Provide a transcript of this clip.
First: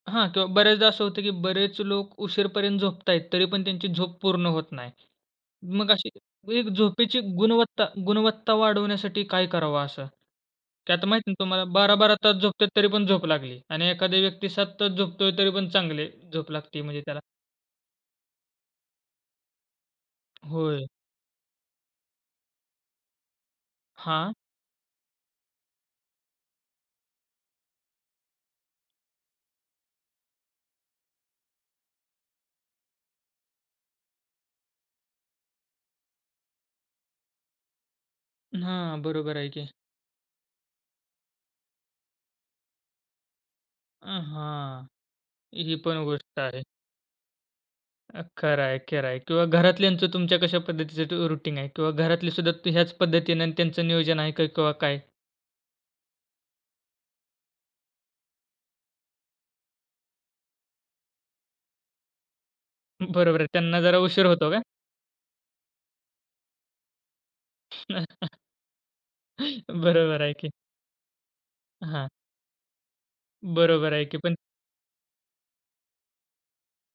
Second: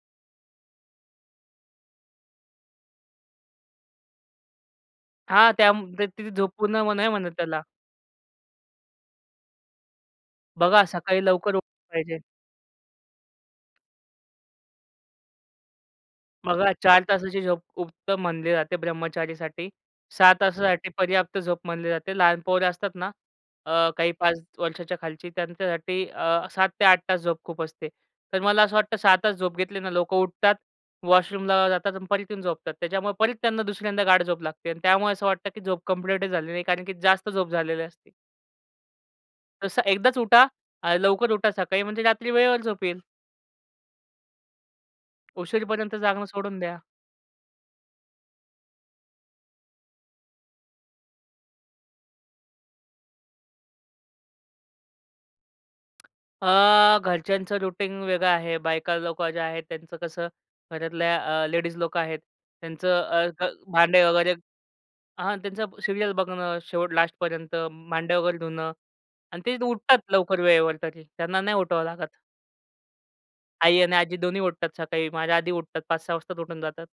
हां, किंवा बरेचदा असं होतं की बरेच लोक उशीरपर्यंत झोपत आहेत. तरीपण त्यांची झोप पूर्ण होत नाही. हां, त्या मग अशी व्यक्तीची झोप एक पूर्ण मग नाही झोपेची म्हणत त्याला. गुणवत्ता गुणवत्ता वाढवण्यासाठी काय करावं असं? बघा की आता सकाळी माहिती ना लवकर तुम्हाला, उठलं 12-12 पाहिजे. तास झोपत आहेत. तरीपण झोप लागली आणि एखाद्या व्यक्ती 7 तास झोपतोय तरीपण चांगली झोप बघा, लागती 4 म्हणजे त्याला? तासाची झोप उत्तम मानली जाते ब्रह्मचारीसाठी. 6 होय. तासासाठी पर्याप्त झोप म्हणली जाते. लहान पोरं असतात ना, अ, काही हां. 5 वर्षांच्या खालची, त्यांच्यासाठी अ, 7 ते 8 तास झोप खूप असते. तर मला असं वाटतं, 6 तास झोप घेतली ना, लोकं उठतात, वॉशरूमला जातात आणि परत येऊन झोपतात. त्याच्यामुळे परत त्यांना दुसऱ्यांदा गाढ झोप लागते अन् त्यामुळे असं वाटतं की झोप कम्प्लीट झाली नाही कारण की जास्त झोप झालेली असते. हां, बरोबर आहे की. तसं एकदाच उठा अ, लवकर उठा सकाळी म्हणजे रात्री वेळेवर झोप येईल. अ, हां, ही उशिरपर्यंत पण जागणं गोष्ट सोडून आहे. द्या. अ, खरं आहे, खरं आहे किंवा घरातल्यांचं तुमच्या कशा पद्धतीचं ते अ, रुटीन आहे किंवा घरातलीसुद्धा ह्याच पद्धतीने त्यांचं नियोजन आहे का किंवा काय? अ, घरच्यांचं रूटीन वेगळं आहे. बायका लोकं ज्या आहेत, त्यांचं कसं, घरातल्या अ, लेडीज लोकं आहेत त्यांचं अ, बरोबर आहे त्यांना जरा भांडे उशीर वगैरे होतो का? हां, त्यांचा सीरियल बघणं, शेवट लास्टपर्यंत भांड्या वगैरे धुणं आणि ते उठतात बरोबर आहे लवकर की. वेळेवर तरी त्यांना नाही उठवावं हां. लागत. आई बरोबर आणि आहे आजी की पण दोन्ही उठतात सकाळी. माझ्या आधी उठतात 5-6 वाजता उठून जातात.